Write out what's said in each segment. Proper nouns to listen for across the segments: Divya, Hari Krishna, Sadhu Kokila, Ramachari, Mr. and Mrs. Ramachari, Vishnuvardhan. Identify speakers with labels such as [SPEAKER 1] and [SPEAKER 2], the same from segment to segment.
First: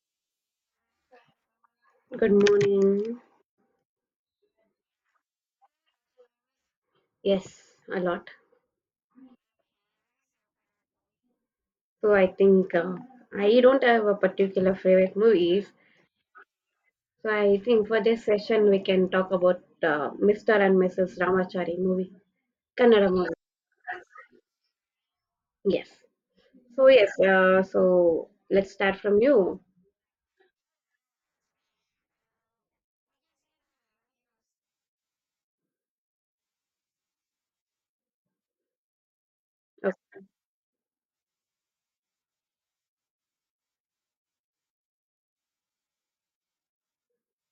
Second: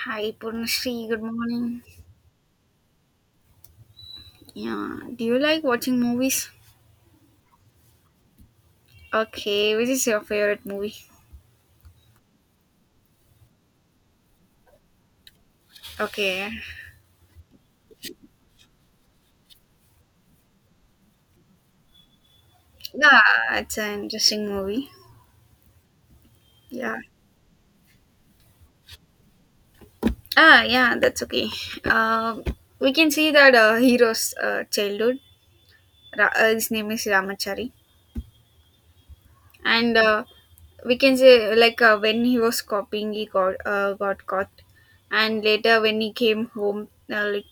[SPEAKER 1] Hi Purnashree, good morning.
[SPEAKER 2] Good morning.
[SPEAKER 1] Yeah, do you like watching movies?
[SPEAKER 2] Yes, a lot.
[SPEAKER 1] Okay, which is your favorite movie?
[SPEAKER 2] So I think I don't have a particular favorite movies.
[SPEAKER 1] Okay,
[SPEAKER 2] So I think for this session we can talk about Mr. and Mrs. Ramachari movie, Kannada
[SPEAKER 1] yeah,
[SPEAKER 2] movie.
[SPEAKER 1] it's an interesting movie.
[SPEAKER 2] Yes. So
[SPEAKER 1] Yeah,
[SPEAKER 2] yes. So let's start from you.
[SPEAKER 1] yeah, that's okay. Um, we can see that hero's childhood. His name is Ramachari, and
[SPEAKER 2] Okay.
[SPEAKER 1] we can say like when he was copying, he got caught, and later when he came home, like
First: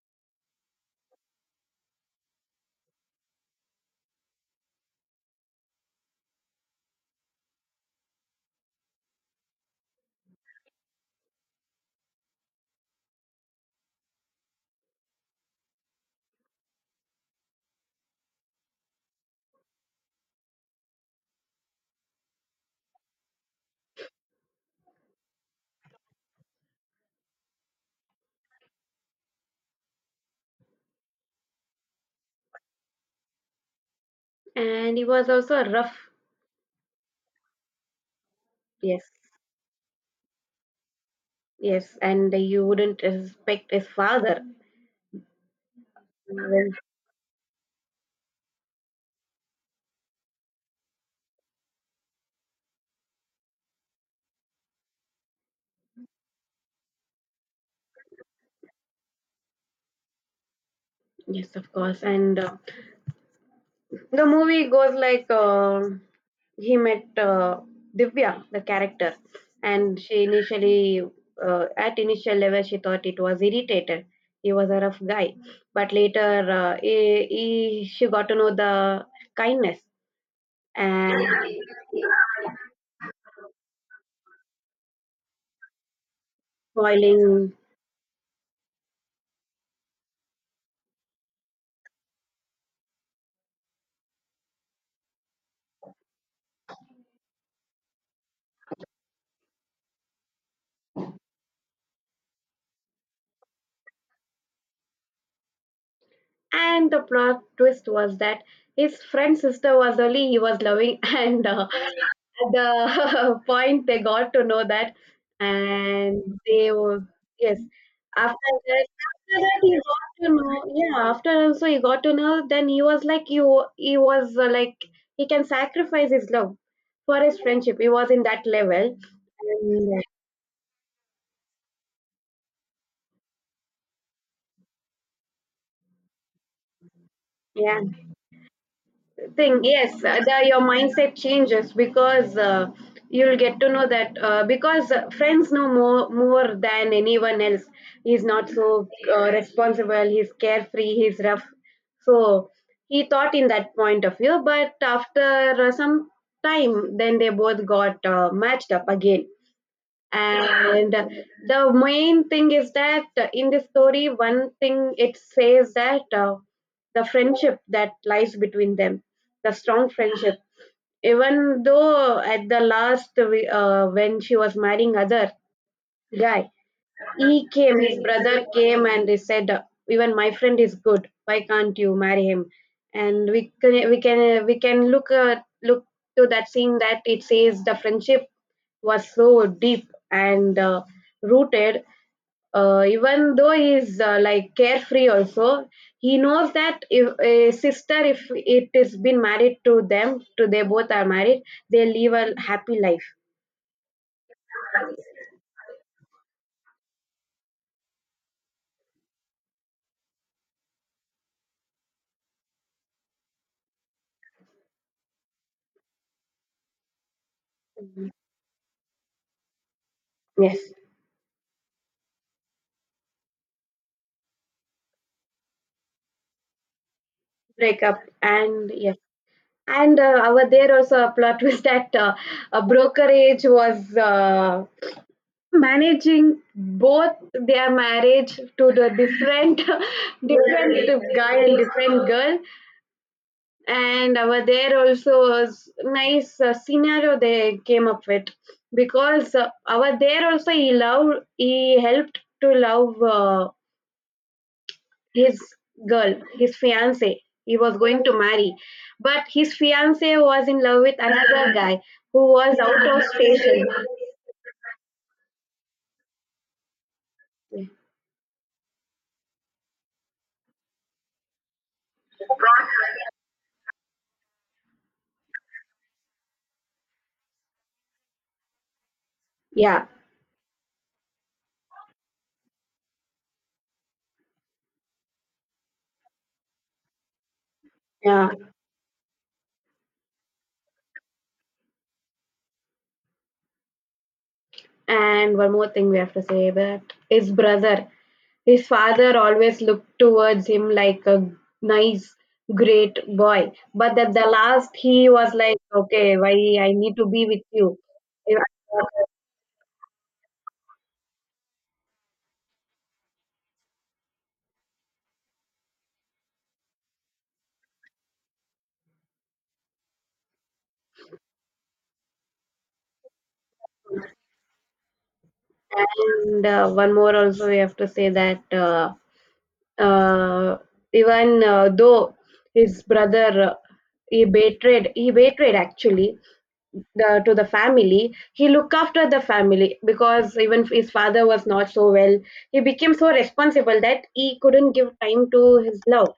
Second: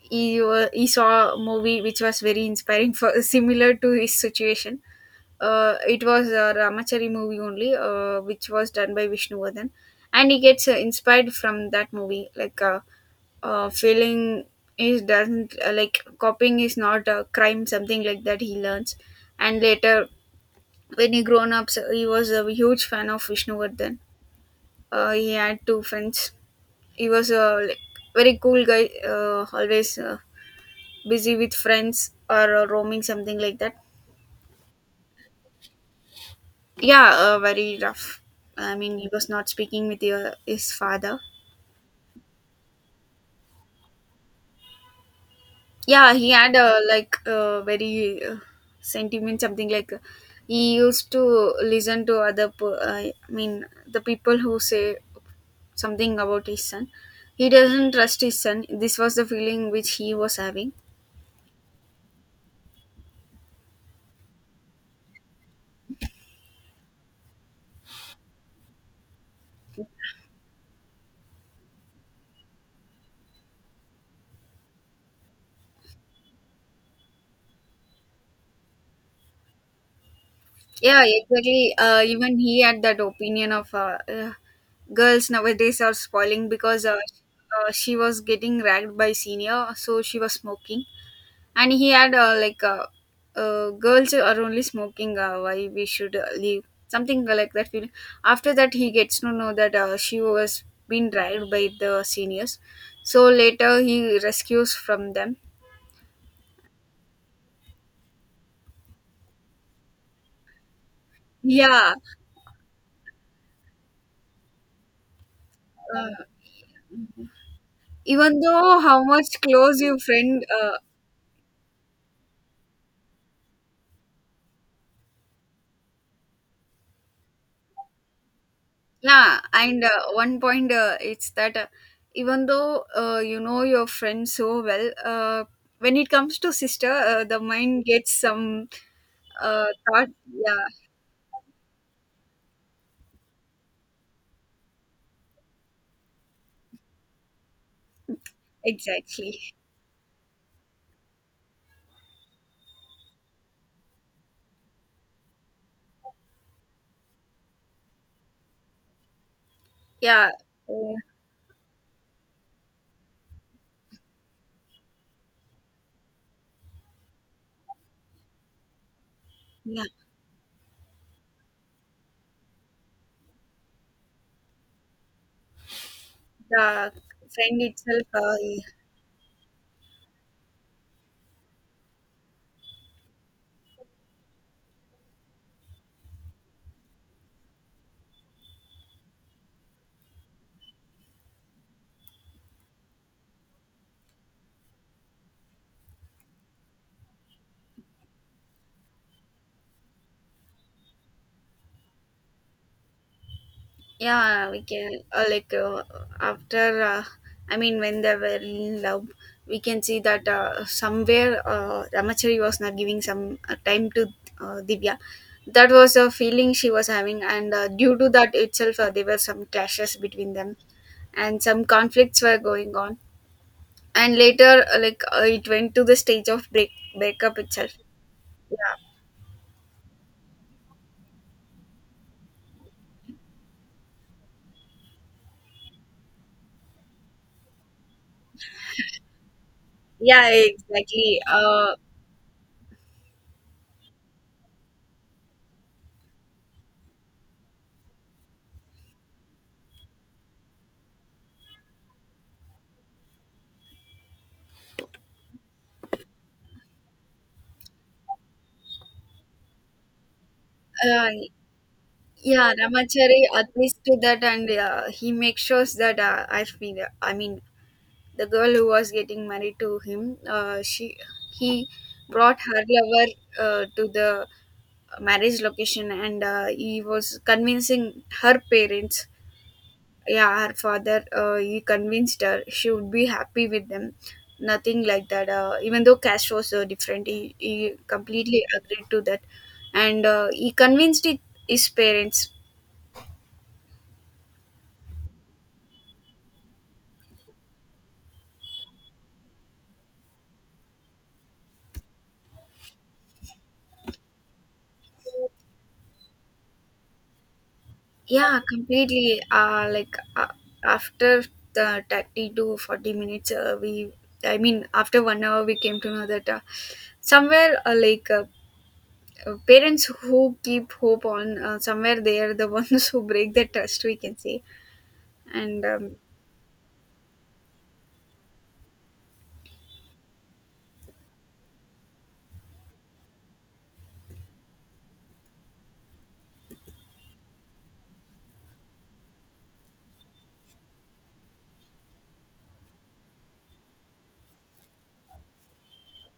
[SPEAKER 1] he saw a movie which was very inspiring for similar to his situation. It was a Ramachari movie only, which was done by Vishnuvardhan, and he gets inspired from that movie. Like feeling is doesn't like copying is not a crime, something like that. He learns, and later when he grown up, so he was a huge fan of Vishnuvardhan. He had two friends. He was a like, very cool guy. Always. Busy with friends or roaming something like that.
[SPEAKER 2] And he was also a rough.
[SPEAKER 1] Yeah, very rough. I mean
[SPEAKER 2] Yes.
[SPEAKER 1] he was not speaking with his father.
[SPEAKER 2] Yes. And you wouldn't respect his father.
[SPEAKER 1] Yeah, he had
[SPEAKER 2] Well,
[SPEAKER 1] like very sentiment something like he used to listen to I mean the people who say something about his son. He doesn't trust his son. This was the feeling which he was having.
[SPEAKER 2] yes, of course. And the movie goes like. He met Divya, the character, and she at initial level, she thought it was irritated. He was a rough guy, but later, she got to know the kindness
[SPEAKER 1] Yeah,
[SPEAKER 2] and
[SPEAKER 1] exactly. Even he had that opinion of girls nowadays are spoiling because
[SPEAKER 2] spoiling.
[SPEAKER 1] she was getting ragged by senior, so she was smoking, and he had like girls are only smoking. Why we should leave something like that feeling. After that, he gets to know that she was being dragged by the seniors. So later, he rescues from them.
[SPEAKER 2] And the plot twist was that his friend's sister was only he was loving, and
[SPEAKER 1] Yeah.
[SPEAKER 2] at the point they got to know that,
[SPEAKER 1] Uh,
[SPEAKER 2] and they were, yes.
[SPEAKER 1] Even
[SPEAKER 2] After
[SPEAKER 1] though
[SPEAKER 2] that,
[SPEAKER 1] how much
[SPEAKER 2] after that he
[SPEAKER 1] close your
[SPEAKER 2] got to
[SPEAKER 1] friend,
[SPEAKER 2] know. Yeah, after also he got to know. Then he was like you. He was like he can sacrifice his love for his friendship. He was in that level.
[SPEAKER 1] yeah, and
[SPEAKER 2] And,
[SPEAKER 1] one point it's that even though you know your friend so well, when it comes to sister, the
[SPEAKER 2] yeah.
[SPEAKER 1] mind gets some
[SPEAKER 2] Thing, yes,
[SPEAKER 1] thought.
[SPEAKER 2] the, your
[SPEAKER 1] Yeah,
[SPEAKER 2] mindset changes because you'll get to know that because friends know more than anyone else. He's not so
[SPEAKER 1] exactly.
[SPEAKER 2] responsible, he's carefree, he's rough, so he thought in that point of view. But after some time, then they both got matched up again.
[SPEAKER 1] Yeah, uh,
[SPEAKER 2] And the main thing is that in the story one thing it says that the friendship that lies between them, the
[SPEAKER 1] yeah.
[SPEAKER 2] strong friendship, even though at the last when she was marrying other guy,
[SPEAKER 1] The
[SPEAKER 2] he
[SPEAKER 1] friend
[SPEAKER 2] came, his
[SPEAKER 1] itself.
[SPEAKER 2] brother came and he said, even my friend is good. Why can't you marry him? And we can we can we can look look to that scene that it says the friendship was so deep and rooted. Even though he's like carefree also, he knows that if a sister, if it is been married to them, to they both are married, they live a happy life.
[SPEAKER 1] Yeah, we can like after I mean when they were in love, we can see that somewhere Ramachari was not giving some time to Divya. That was a feeling she was having, and due to that itself there were some clashes between them,
[SPEAKER 2] Yes,
[SPEAKER 1] and some conflicts were going on. And later like it went to the stage of breakup itself.
[SPEAKER 2] break up and
[SPEAKER 1] Yeah.
[SPEAKER 2] yes. And our there also a plot twist that a brokerage was managing both their marriage to the different
[SPEAKER 1] Yeah,
[SPEAKER 2] different
[SPEAKER 1] exactly.
[SPEAKER 2] guy and
[SPEAKER 1] uh,
[SPEAKER 2] different girl. And our there also was nice scenario they came up with, because our there also he loved, he helped to love his girl, his fiance. He was going to marry, but his fiance was in love with
[SPEAKER 1] uh
[SPEAKER 2] another guy who
[SPEAKER 1] Yeah,
[SPEAKER 2] was out of
[SPEAKER 1] Ramachari at
[SPEAKER 2] station.
[SPEAKER 1] least that, and he makes sure that I mean, the girl who was getting married to him, she he brought her lover to the marriage location, and he was convincing her parents.
[SPEAKER 2] Yeah,
[SPEAKER 1] Yeah, her father. He convinced her she would be happy with them. Nothing like that. Even though cash was so different, he
[SPEAKER 2] yeah.
[SPEAKER 1] completely agreed to that, and he convinced it, his parents.
[SPEAKER 2] And one more thing we have to say that his brother, his father always looked towards him like a nice, great boy. But at the last, he was like, okay, why I need to be with you.
[SPEAKER 1] Yeah, completely. Like after the 30 to 40 minutes, I mean, after one hour, we came to know that somewhere, like parents who keep hope on, somewhere they are the ones who break the trust, we can say. And
[SPEAKER 2] And one more also we have to say that uh, even though his brother he betrayed actually the, to the family, he looked after the family because even his father was not so well. He became so responsible that he couldn't give time to his love,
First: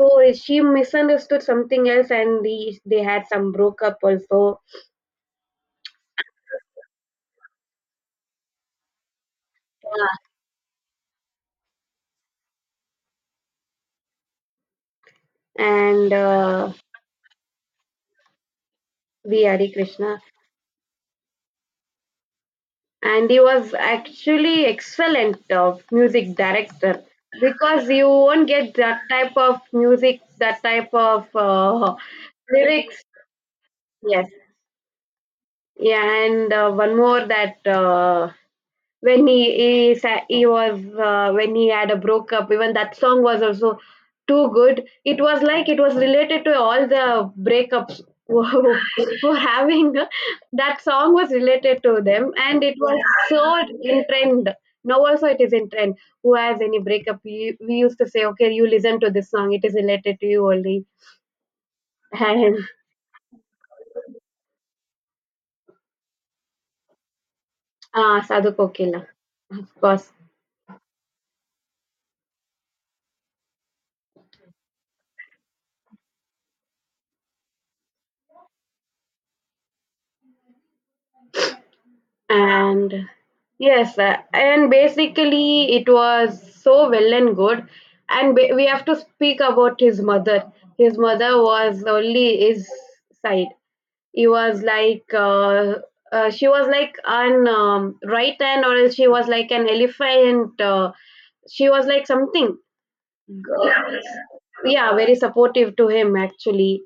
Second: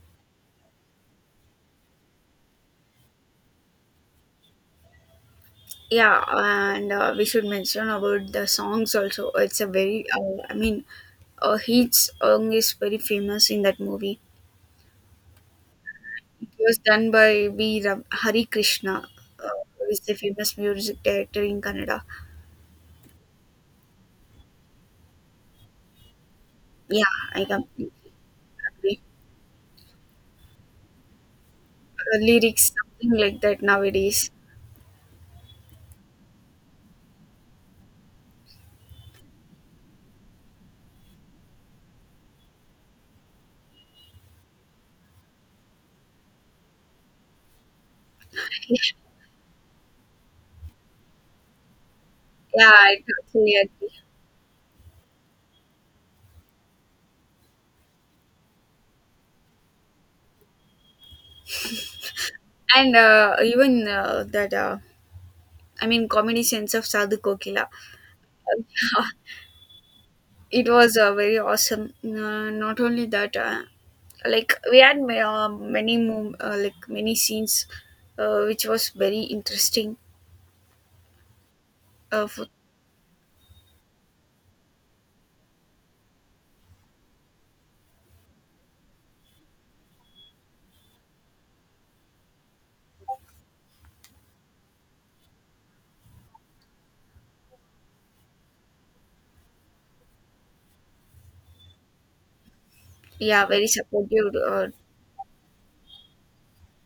[SPEAKER 2] so she misunderstood something else and he, they had some broke up also.
[SPEAKER 1] yeah, and we should mention about the songs also. It's a very, I mean, his song is very famous in that movie.
[SPEAKER 2] And
[SPEAKER 1] It was done by V. Hari Krishna,
[SPEAKER 2] V Hare
[SPEAKER 1] who is a
[SPEAKER 2] Krishna,
[SPEAKER 1] famous music director in Canada.
[SPEAKER 2] and he was actually excellent music
[SPEAKER 1] Yeah,
[SPEAKER 2] director,
[SPEAKER 1] I
[SPEAKER 2] because
[SPEAKER 1] completely
[SPEAKER 2] you won't get
[SPEAKER 1] agree.
[SPEAKER 2] that type of music, that type of
[SPEAKER 1] Lyrics,
[SPEAKER 2] lyrics.
[SPEAKER 1] something like that nowadays.
[SPEAKER 2] Yes. Yeah, and one more that when he, sa- he was when he had a breakup, even that song was also too good. It was like it was related to all the breakups who having, that song was related to them and
[SPEAKER 1] Yeah,
[SPEAKER 2] it
[SPEAKER 1] I
[SPEAKER 2] was so
[SPEAKER 1] totally agree.
[SPEAKER 2] in trend. Now also it is in trend. Who has any breakup, you, we used to say, okay, you listen to this song, it is related to you only. And
[SPEAKER 1] And even that, I mean, comedy sense of Sadhu Kokila.
[SPEAKER 2] Sadhu Kokila,
[SPEAKER 1] Uh,
[SPEAKER 2] of course.
[SPEAKER 1] it was very awesome. Not only that, like we had many like many scenes, which was very interesting. For,
[SPEAKER 2] And yes, and basically it was so well and good. And we have to speak about his mother. His mother was only his side. He was like she was like an right hand, or else she was like an elephant, she was like something.
[SPEAKER 1] yeah, very supportive,
[SPEAKER 2] Yeah, very supportive to him actually.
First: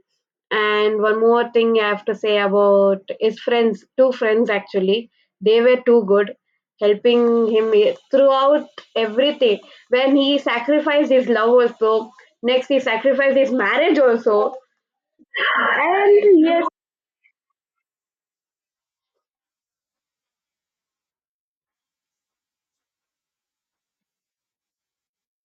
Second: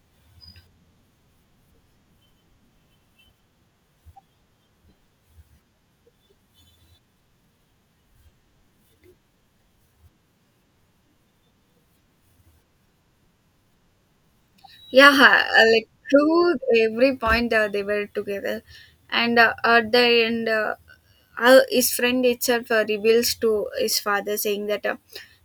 [SPEAKER 2] And one more thing I have to say about his friends, two friends actually, they were too good, helping him throughout everything. When he sacrificed his love also, next he sacrificed his marriage also.
[SPEAKER 1] yeah, like
[SPEAKER 2] And
[SPEAKER 1] through
[SPEAKER 2] yes,
[SPEAKER 1] every point they were together. And at the end his friend itself reveals to his father saying that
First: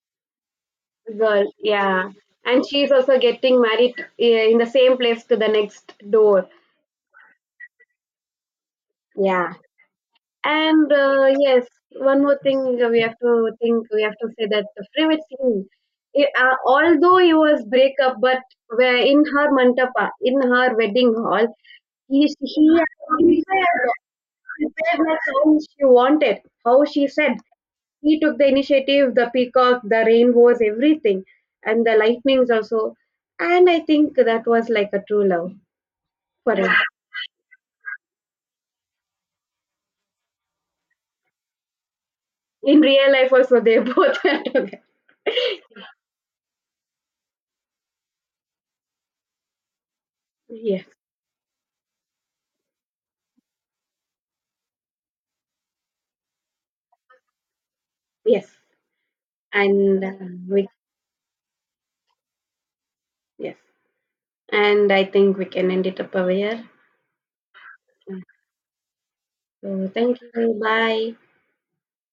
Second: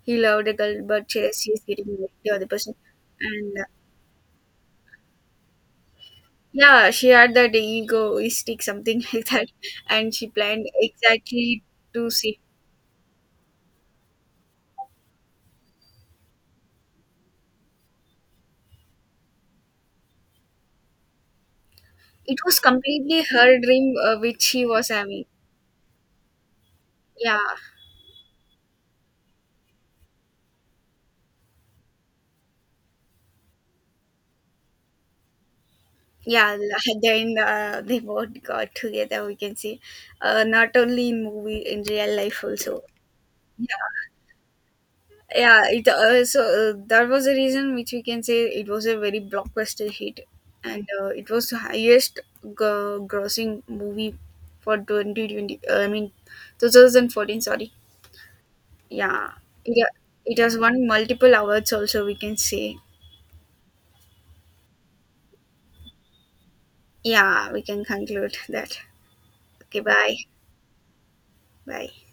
[SPEAKER 1] he loved a girl but she,
[SPEAKER 2] girl,
[SPEAKER 1] she is getting married
[SPEAKER 2] yeah.
[SPEAKER 1] to the other
[SPEAKER 2] And
[SPEAKER 1] person.
[SPEAKER 2] she's also
[SPEAKER 1] And
[SPEAKER 2] getting married, eh, in the same place to the next door.
[SPEAKER 1] yeah, she had that egoistic something like that,
[SPEAKER 2] Yeah.
[SPEAKER 1] and she planned
[SPEAKER 2] And
[SPEAKER 1] exactly
[SPEAKER 2] yes,
[SPEAKER 1] to
[SPEAKER 2] one more
[SPEAKER 1] see.
[SPEAKER 2] thing we have to say that the favorite scene, it, although it was breakup, but where in her mantapa, in her wedding hall, he
[SPEAKER 1] It was
[SPEAKER 2] he
[SPEAKER 1] completely
[SPEAKER 2] actually
[SPEAKER 1] her dream which she was
[SPEAKER 2] prepared like
[SPEAKER 1] having.
[SPEAKER 2] how she wanted, how she said.
[SPEAKER 1] Yeah,
[SPEAKER 2] He took the initiative, the peacock, the rainbows, everything, and the lightnings also. And I think that was like a true love for
[SPEAKER 1] yeah,
[SPEAKER 2] him.
[SPEAKER 1] then they both got together, we can see, not only in movie, in real life
[SPEAKER 2] In
[SPEAKER 1] also.
[SPEAKER 2] real life, also they
[SPEAKER 1] Yeah,
[SPEAKER 2] both had to.
[SPEAKER 1] yeah, it so that was the reason which we can say it was a very blockbuster hit. And
[SPEAKER 2] Yes,
[SPEAKER 1] it was the highest grossing movie for 2020 I mean 2014, sorry.
[SPEAKER 2] yes.
[SPEAKER 1] Yeah, it, uh,
[SPEAKER 2] And
[SPEAKER 1] it has
[SPEAKER 2] we
[SPEAKER 1] won multiple awards also, we can say.
[SPEAKER 2] yes I think we can end it up over here.
[SPEAKER 1] Yeah, we can conclude that.
[SPEAKER 2] So
[SPEAKER 1] Okay, bye.
[SPEAKER 2] thank you, bye.
[SPEAKER 1] Bye.